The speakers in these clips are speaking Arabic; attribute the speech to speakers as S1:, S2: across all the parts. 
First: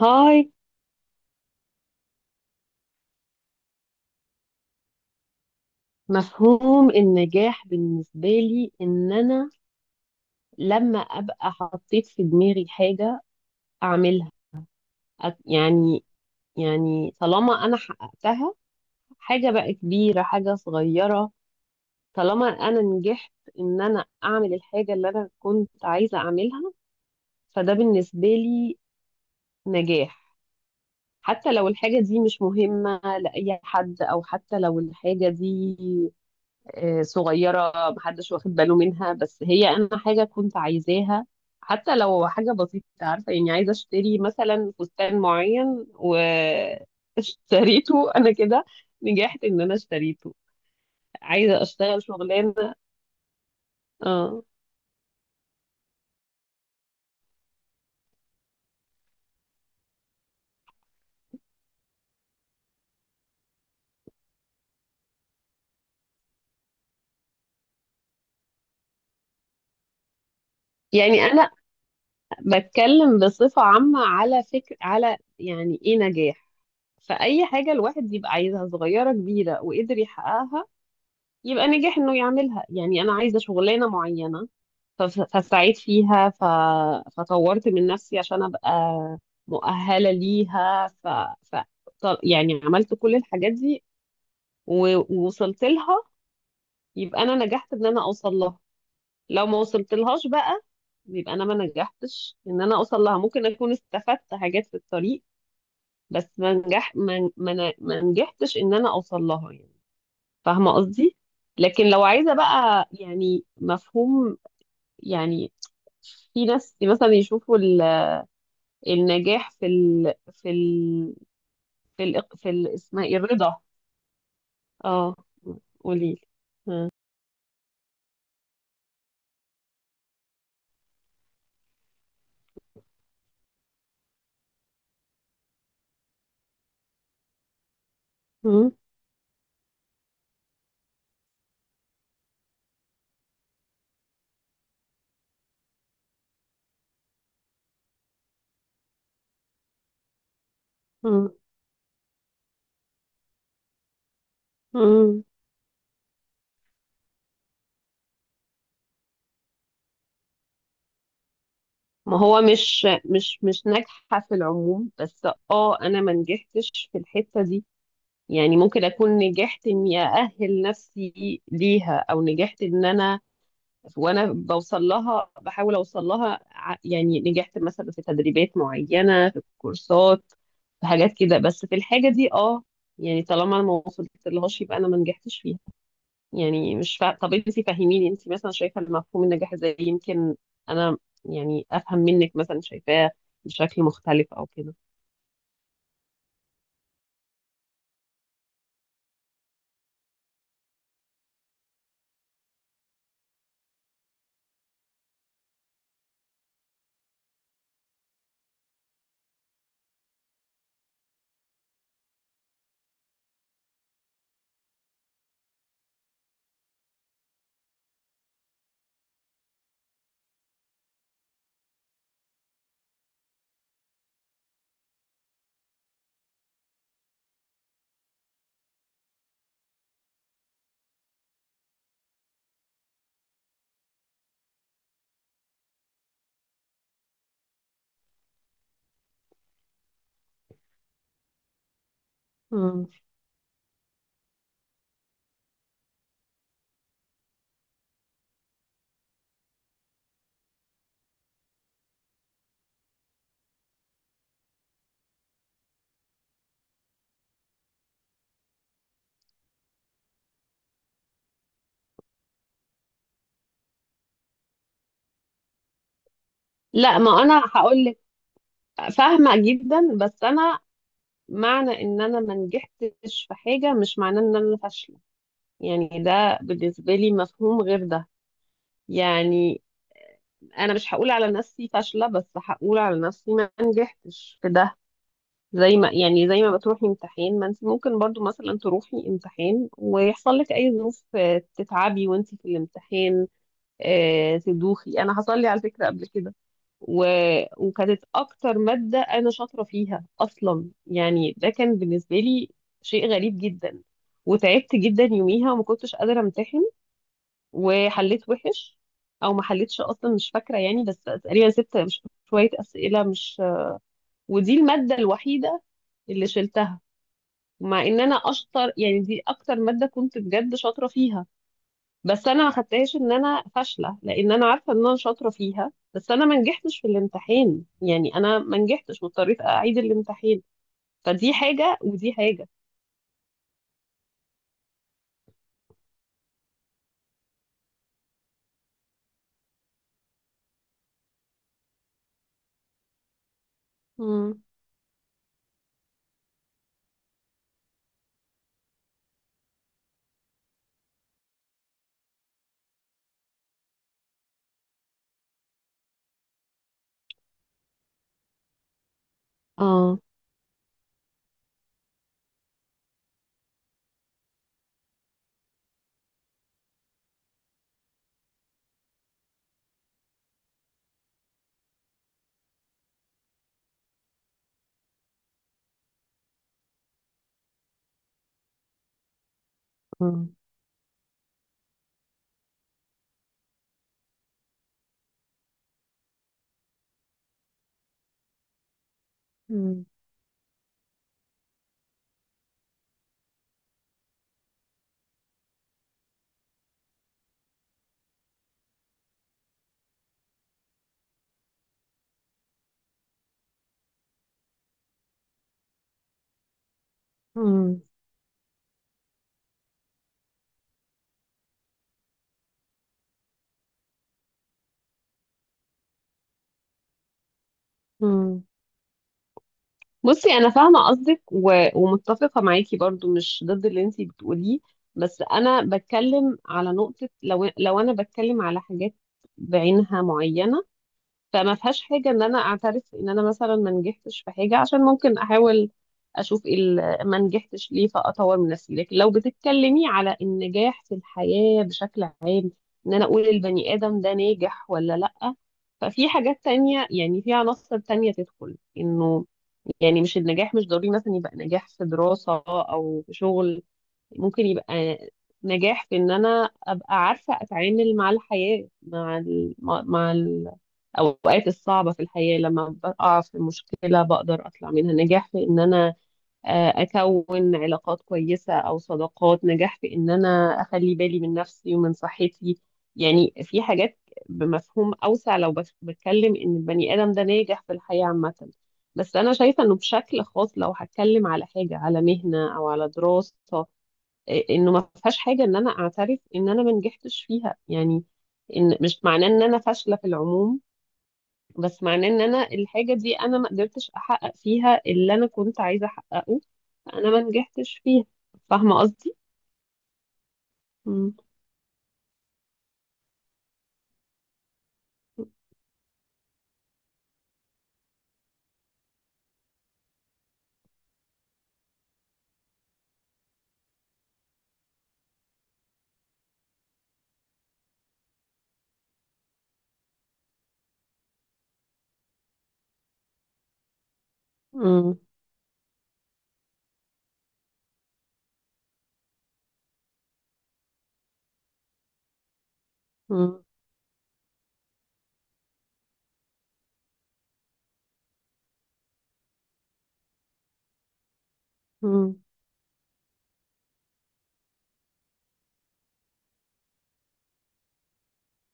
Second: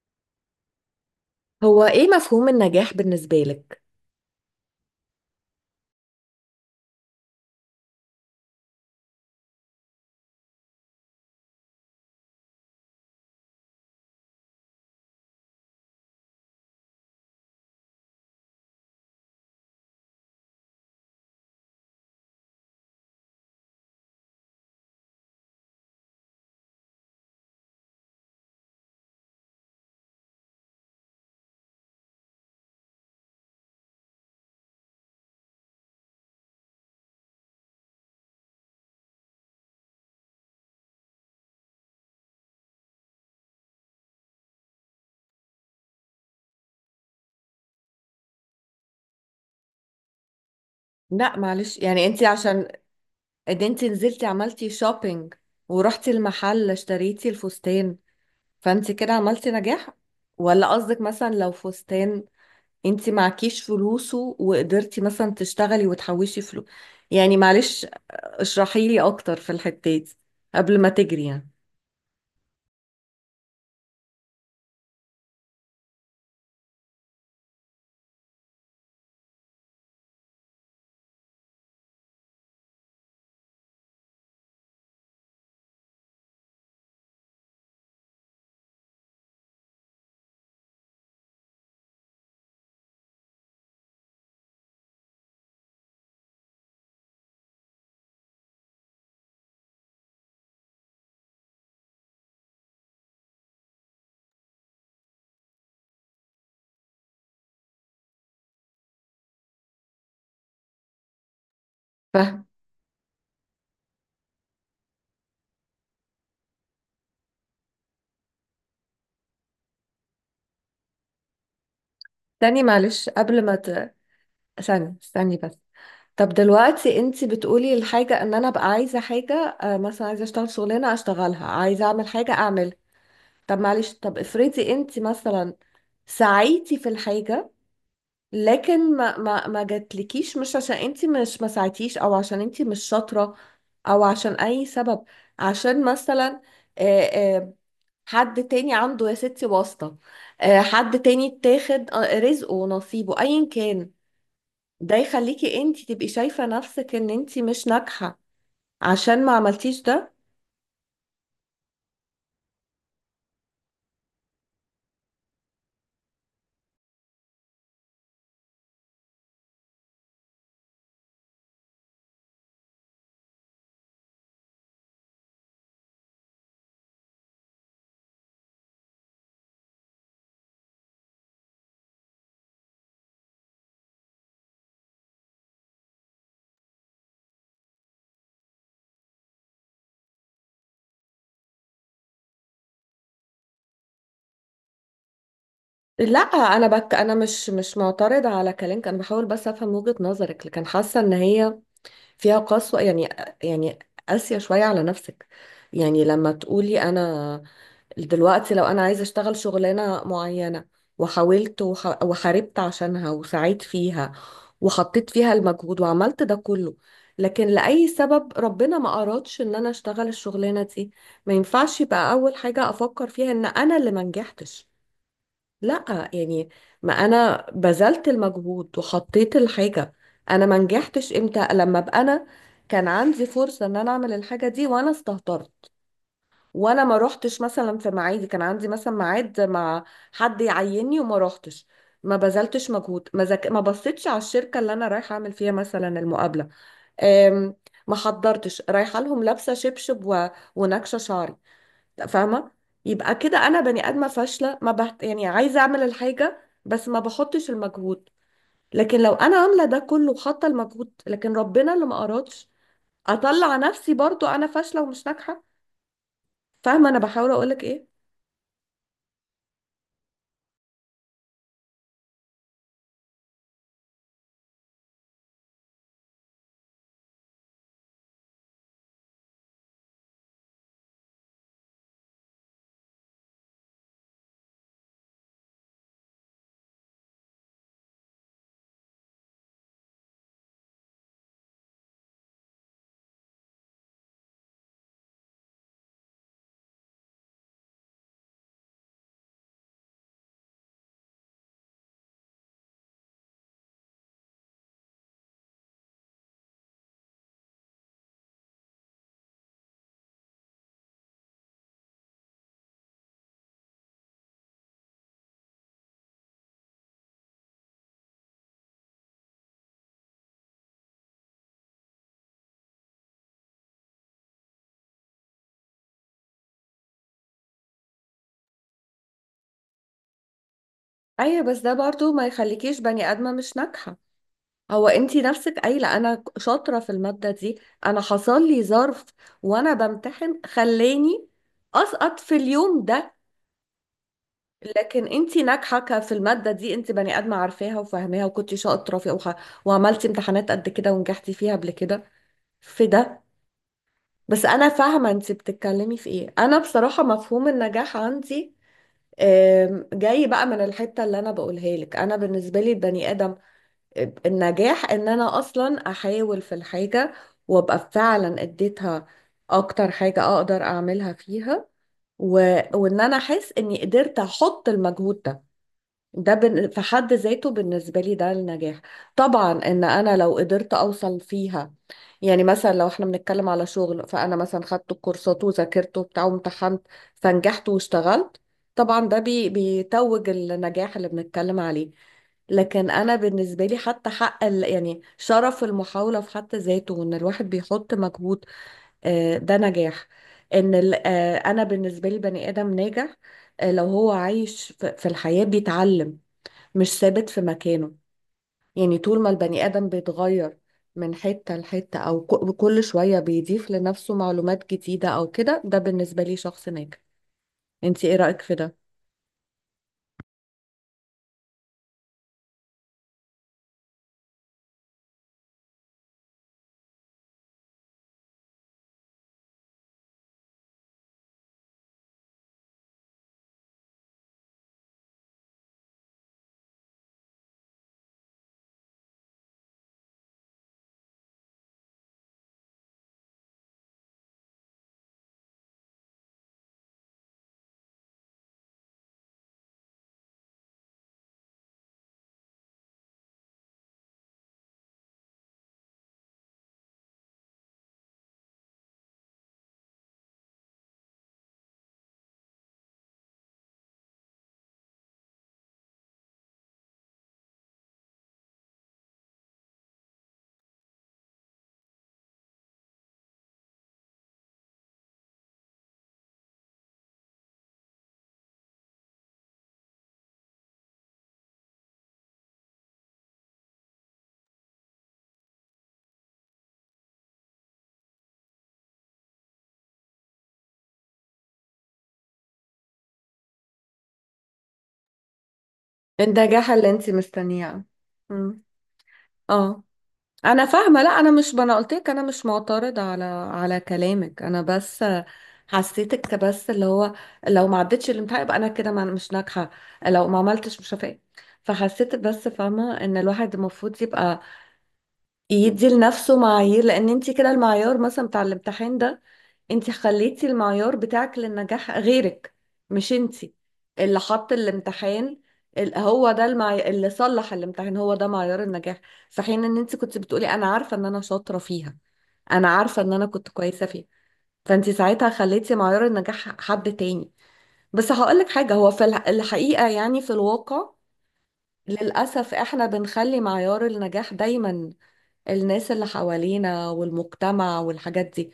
S1: هاي.
S2: هو ايه مفهوم النجاح بالنسبة لك؟
S1: مفهوم النجاح بالنسبة لي إن أنا لما أبقى حطيت في دماغي حاجة أعملها، أت- يعني يعني طالما أنا حققتها، حاجة بقى كبيرة، حاجة صغيرة، طالما أنا نجحت إن أنا أعمل الحاجة اللي أنا كنت عايزة أعملها، فده بالنسبة لي نجاح. حتى لو الحاجة دي مش مهمة لأي حد، أو حتى لو الحاجة دي آه، صغيرة، محدش واخد باله منها، بس هي أنا حاجة كنت عايزاها. حتى لو حاجة بسيطة، عارفة يعني عايزة أشتري مثلا فستان معين واشتريته أنا كده نجحت إن أنا اشتريته.
S2: لا
S1: عايزة
S2: معلش
S1: أشتغل
S2: يعني انت عشان
S1: شغلانة.
S2: ده انت نزلتي
S1: اه،
S2: عملتي شوبينج ورحتي المحل اشتريتي الفستان، فانت كده عملتي نجاح؟ ولا قصدك مثلا لو فستان انت معكيش فلوسه وقدرتي مثلا تشتغلي وتحوشي فلوس؟ يعني معلش اشرحي لي اكتر في الحتة دي قبل ما
S1: يعني
S2: تجري يعني.
S1: أنا بتكلم بصفة عامة، على فكر، على يعني إيه نجاح. فأي حاجة الواحد يبقى عايزها، صغيرة كبيرة، وقدر يحققها يبقى نجح انه يعملها. يعني انا عايزه شغلانه معينه، فاستعيد فيها، فطورت من نفسي عشان ابقى مؤهله ليها، ف... يعني عملت كل الحاجات دي و... ووصلت لها. يبقى انا نجحت ان انا اوصل لها. لو ما وصلت لهاش بقى، يبقى انا ما نجحتش ان انا اوصل لها. ممكن اكون استفدت حاجات في الطريق، بس ما نجحتش ان انا اوصل لها، يعني. فاهمة قصدي؟ لكن لو عايزة
S2: فاهم.
S1: بقى يعني مفهوم، يعني في ناس مثلا يشوفوا النجاح في ال في ال في ال في
S2: تاني
S1: ال اسمها
S2: معلش
S1: ايه،
S2: قبل ما
S1: الرضا.
S2: ت... ثانية
S1: اه،
S2: استني بس.
S1: قولي.
S2: طب دلوقتي انت بتقولي الحاجة ان انا ابقى عايزة حاجة، مثلا عايزة اشتغل شغلانة اشتغلها، عايزة اعمل حاجة اعملها. طب معلش طب افرضي انت مثلا سعيتي في الحاجة
S1: مم،
S2: لكن ما جاتلكيش، مش عشان انت مش ما سعيتيش او عشان انت مش شاطرة او عشان اي سبب، عشان مثلا، آه، آه، حد تاني عنده يا ستي واسطة، حد تاني
S1: مم،
S2: اتاخد، رزقه ونصيبه ايا كان. ده
S1: مم.
S2: يخليكي انت تبقي شايفة نفسك ان انت مش ناجحة عشان ما عملتيش ده؟
S1: ما هو مش ناجحة في العموم، بس اه، انا ما نجحتش في الحتة دي. يعني ممكن اكون نجحت اني اأهل نفسي ليها، او نجحت ان انا وانا بوصل لها بحاول اوصل لها، يعني نجحت مثلا في تدريبات معينه، في كورسات، في حاجات كده، بس في الحاجه دي، اه، يعني طالما انا ما وصلت لهاش يبقى انا ما نجحتش فيها. يعني مش فا... طب انت فهميني، انت مثلا شايفه المفهوم النجاح ازاي؟ يمكن انا يعني افهم منك، مثلا شايفاه بشكل مختلف او كده.
S2: لا انا انا مش معترضه على كلامك، انا بحاول بس افهم وجهه نظرك، لكن حاسه ان هي فيها قسوه يعني. يعني قاسيه شويه على نفسك. يعني لما تقولي انا دلوقتي لو انا عايزه اشتغل شغلانه معينه وحاولت وحاربت عشانها وسعيت فيها وحطيت فيها المجهود وعملت ده كله، لكن لأي سبب ربنا ما أرادش إن أنا أشتغل الشغلانة دي، ما ينفعش يبقى أول حاجة أفكر فيها إن أنا اللي ما نجحتش. لا يعني، ما انا بذلت المجهود وحطيت الحاجة. انا ما نجحتش امتى؟ لما ابقى انا كان عندي فرصة ان انا اعمل الحاجة دي وانا استهترت، وانا ما روحتش مثلا في ميعادي، كان عندي مثلا ميعاد مع حد يعيني وما روحتش، ما بذلتش
S1: مم.
S2: مجهود، ما بصيتش على الشركة اللي انا رايحة اعمل فيها مثلا المقابلة، أم... ما حضرتش رايحة لهم لابسة شبشب ونكشة شعري. فاهمه؟ يبقى كده انا بني ادمه فاشله، ما بحت... يعني عايزه اعمل الحاجه بس ما بحطش المجهود. لكن لو انا عامله ده كله وحاطه المجهود لكن ربنا اللي ما ارادش، اطلع نفسي برضو انا فاشله ومش ناجحه؟ فاهمه
S1: لا،
S2: انا
S1: ما
S2: بحاول
S1: انا
S2: اقولك
S1: هقول
S2: ايه؟
S1: لك، فاهمه جدا، بس انا معنى ان انا ما نجحتش في حاجه مش معناه ان انا فاشله. يعني ده بالنسبة لي مفهوم غير ده. يعني أنا مش هقول على نفسي فاشلة، بس هقول على نفسي ما نجحتش في ده. زي ما بتروحي امتحان، ما انت ممكن برضو مثلا تروحي امتحان ويحصل لك أي ظروف، آه، تتعبي وانت في الامتحان، آه، تدوخي. أنا حصل لي على فكرة قبل كده، و... وكانت أكتر مادة أنا شاطرة فيها أصلا، يعني ده كان بالنسبة لي شيء غريب جدا. وتعبت جدا يوميها وما كنتش قادرة أمتحن، وحليت وحش، او ما حليتش اصلا، مش فاكره، يعني بس تقريبا سبت، مش شويه اسئله، مش ودي الماده الوحيده اللي شلتها، مع ان انا اشطر، يعني دي اكتر ماده كنت بجد شاطره فيها. بس انا ما خدتهاش ان انا فاشله، لان انا عارفه ان انا شاطره فيها، بس انا ما نجحتش في الامتحان، يعني انا ما نجحتش واضطريت اعيد الامتحان. فدي
S2: ايوه بس ده
S1: حاجه
S2: برضو
S1: ودي
S2: ما
S1: حاجه.
S2: يخليكيش بني ادمه مش ناجحه. هو انتي نفسك قايله انا شاطره في الماده دي، انا حصل لي ظرف وانا بمتحن خلاني اسقط في اليوم ده.
S1: امم،
S2: لكن انت ناجحه في الماده دي، انت بني ادمه عارفاها وفاهماها وكنت شاطره فيها، وعملتي امتحانات قد كده ونجحتي فيها قبل كده في ده. بس انا فاهمه انت بتتكلمي في ايه. انا بصراحه مفهوم النجاح عندي،
S1: اه،
S2: جاي بقى من الحته اللي انا بقولها لك. انا بالنسبه لي البني ادم، النجاح ان انا اصلا احاول في الحاجه وابقى فعلا اديتها اكتر حاجه اقدر اعملها فيها، و... وان انا احس اني قدرت احط المجهود ده. في حد ذاته بالنسبة لي ده النجاح. طبعا ان انا
S1: اه،
S2: لو قدرت اوصل فيها، يعني مثلا لو احنا بنتكلم على شغل، فانا مثلا خدت الكورسات وذاكرت وبتاع وامتحنت فنجحت واشتغلت، طبعا ده
S1: امم،
S2: بيتوج النجاح اللي بنتكلم عليه. لكن انا بالنسبة لي حتى حق يعني شرف المحاولة في حد ذاته، وان الواحد بيحط مجهود، ده نجاح. ان انا بالنسبة لي بني ادم ناجح لو هو عايش في الحياة بيتعلم، مش ثابت في مكانه. يعني طول ما البني آدم بيتغير من حتة لحتة، أو كل شوية بيضيف لنفسه معلومات جديدة أو كده، ده بالنسبة لي شخص ناجح. انت ايه رأيك
S1: امم.
S2: في ده؟
S1: بصي، انا فاهمه قصدك ومتفقه معاكي برضو، مش ضد اللي انتي بتقوليه. بس انا بتكلم على نقطه، لو انا بتكلم على حاجات بعينها معينه، فما فيهاش حاجه ان انا اعترف ان انا مثلا ما نجحتش في حاجه، عشان ممكن احاول اشوف إيه ما نجحتش ليه، فاطور من نفسي. لكن لو بتتكلمي على النجاح في الحياه بشكل عام، ان انا اقول البني ادم ده ناجح ولا لا، ففي حاجات تانية، يعني في عناصر تانية تدخل انه، يعني مش النجاح مش ضروري مثلا يبقى نجاح في دراسة أو في شغل. ممكن يبقى نجاح في إن أنا أبقى عارفة أتعامل مع الحياة، مع ال... مع مع الأوقات الصعبة في الحياة، لما بقع في مشكلة بقدر أطلع منها. نجاح في إن أنا آه، اكون علاقات كويسه او صداقات. نجاح في ان انا اخلي بالي من نفسي ومن صحتي. يعني في حاجات بمفهوم اوسع، لو بتكلم ان البني ادم ده ناجح في الحياه عامه. بس انا شايفه انه بشكل خاص، لو هتكلم على حاجه، على مهنه او على دراسه، آه، انه ما فيهاش حاجه ان انا اعترف ان انا ما نجحتش فيها. يعني ان مش معناه ان انا فاشله في العموم، بس معناه ان انا الحاجه دي انا ما قدرتش احقق فيها اللي انا كنت عايزه احققه.
S2: النجاح اللي انت
S1: انا ما نجحتش
S2: مستنياه.
S1: فيها.
S2: مم.
S1: فاهمه قصدي؟
S2: اه، انا فاهمة. لا
S1: مم.
S2: انا مش، ما انا قلت لك انا مش معترضة على على كلامك، انا بس حسيتك بس اللي هو لو ما عدتش الامتحان يبقى انا كده مش ناجحة، لو ما عملتش مش هفاق. فحسيت بس فاهمة ان الواحد المفروض يبقى يدي لنفسه معايير، لان انت كده المعيار مثلا بتاع الامتحان ده، انت خليتي المعيار بتاعك للنجاح غيرك، مش انت اللي حط
S1: مم.
S2: الامتحان. هو ده اللي صلح الامتحان هو ده معيار النجاح، في حين ان انت كنت بتقولي انا عارفه ان انا شاطره فيها، انا عارفه ان انا
S1: مم.
S2: كنت كويسه فيها. فانت ساعتها خليتي معيار النجاح حد تاني. بس هقولك حاجه، هو في الحقيقه يعني في الواقع
S1: مم.
S2: للاسف احنا بنخلي معيار النجاح دايما الناس اللي حوالينا والمجتمع والحاجات دي.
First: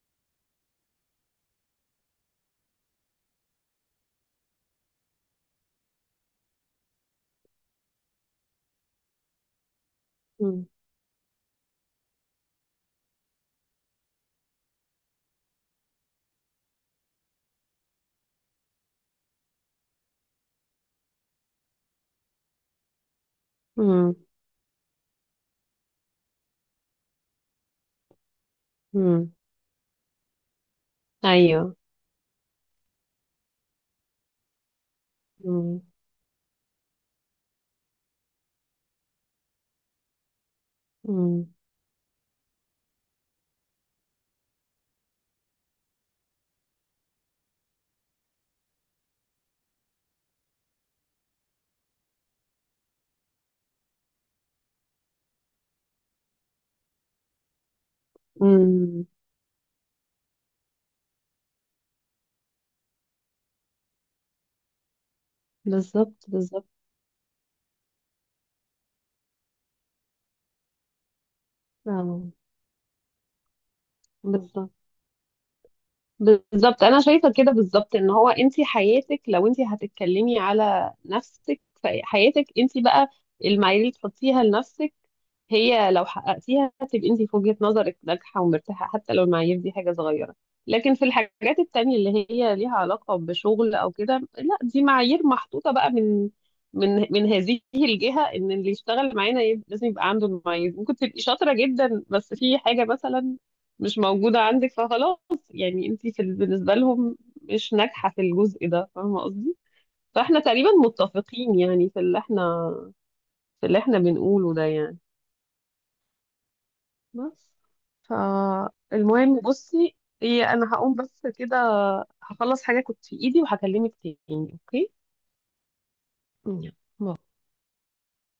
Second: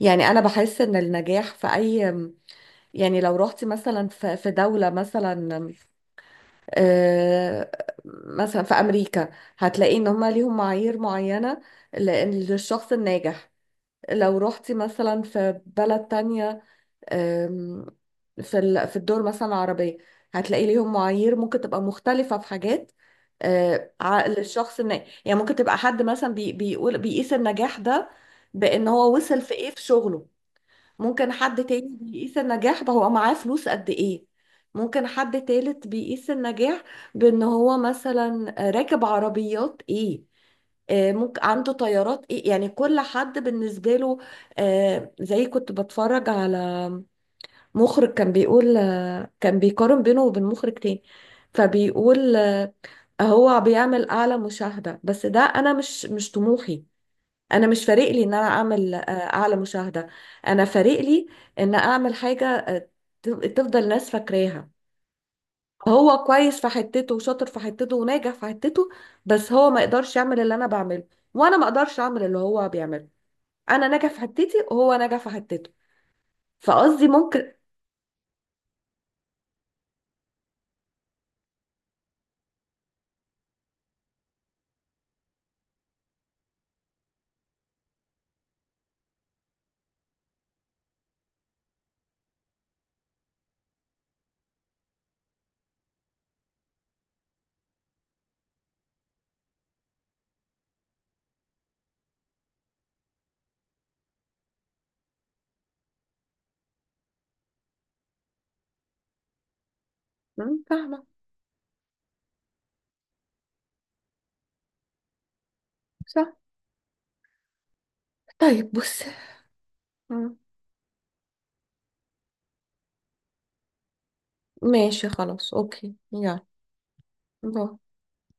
S2: يعني انا بحس ان النجاح في اي، يعني لو رحتي مثلا في دولة مثلا، آه، مثلا في امريكا، هتلاقي ان هما ليهم
S1: مم.
S2: معايير معينة لأن- للشخص الناجح. لو رحتي مثلا في بلد تانية، آم، في في الدول مثلا العربية، هتلاقي ليهم معايير ممكن تبقى مختلفة في حاجات،
S1: مم.
S2: عقل الشخص يعني ممكن تبقى حد مثلا بيقول بيقيس النجاح ده بأن هو
S1: مم.
S2: وصل في ايه في شغله. ممكن حد
S1: ايوه.
S2: تاني بيقيس النجاح بهو معاه فلوس قد ايه. ممكن حد
S1: مم.
S2: تالت بيقيس النجاح بأن هو مثلا راكب عربيات ايه، ممكن
S1: مم.
S2: عنده طيارات ايه. يعني كل حد بالنسبة له، زي كنت بتفرج على مخرج كان بيقول، كان بيقارن بينه وبين مخرج تاني، فبيقول هو بيعمل اعلى مشاهدة، بس ده انا مش طموحي. انا مش فارق لي ان انا اعمل
S1: مم.
S2: اعلى مشاهدة، انا فارق لي ان اعمل حاجة، تفضل الناس فاكراها. هو
S1: بالظبط،
S2: كويس
S1: بالظبط.
S2: في حتته وشاطر في حتته وناجح في حتته، بس هو ما يقدرش يعمل اللي انا بعمله وانا ما اقدرش اعمل
S1: آه.
S2: اللي هو بيعمله. انا ناجح في حتتي
S1: بالظبط،
S2: وهو ناجح في حتته.
S1: بالظبط. انا
S2: فقصدي
S1: شايفه كده
S2: ممكن.
S1: بالظبط، ان هو انت حياتك، لو انت هتتكلمي على نفسك فحياتك انت بقى، المعايير اللي تحطيها لنفسك، هي لو حققتيها هتبقي انت في وجهه نظرك ناجحه ومرتاحه، حتى لو المعايير دي حاجه صغيره. لكن في الحاجات التانية اللي هي ليها علاقه بشغل او كده، لا، دي معايير محطوطه بقى من هذه الجهه، ان اللي يشتغل معانا لازم يبقى عنده المعايير. ممكن تبقي شاطره جدا، بس في حاجه مثلا مش موجودة عندك، فخلاص، يعني انت في بالنسبة لهم مش ناجحة في الجزء ده. فاهمة قصدي؟ فاحنا
S2: مم،
S1: تقريبا
S2: فاهمة.
S1: متفقين، يعني في اللي احنا بنقوله ده، يعني
S2: صح.
S1: بس.
S2: طيب بص.
S1: فالمهم بصي،
S2: مم.
S1: ايه، انا هقوم بس كده، هخلص حاجة كنت في ايدي وهكلمك تاني، اوكي؟
S2: ماشي خلاص، اوكي، يلا،
S1: يلا، باي.
S2: باي.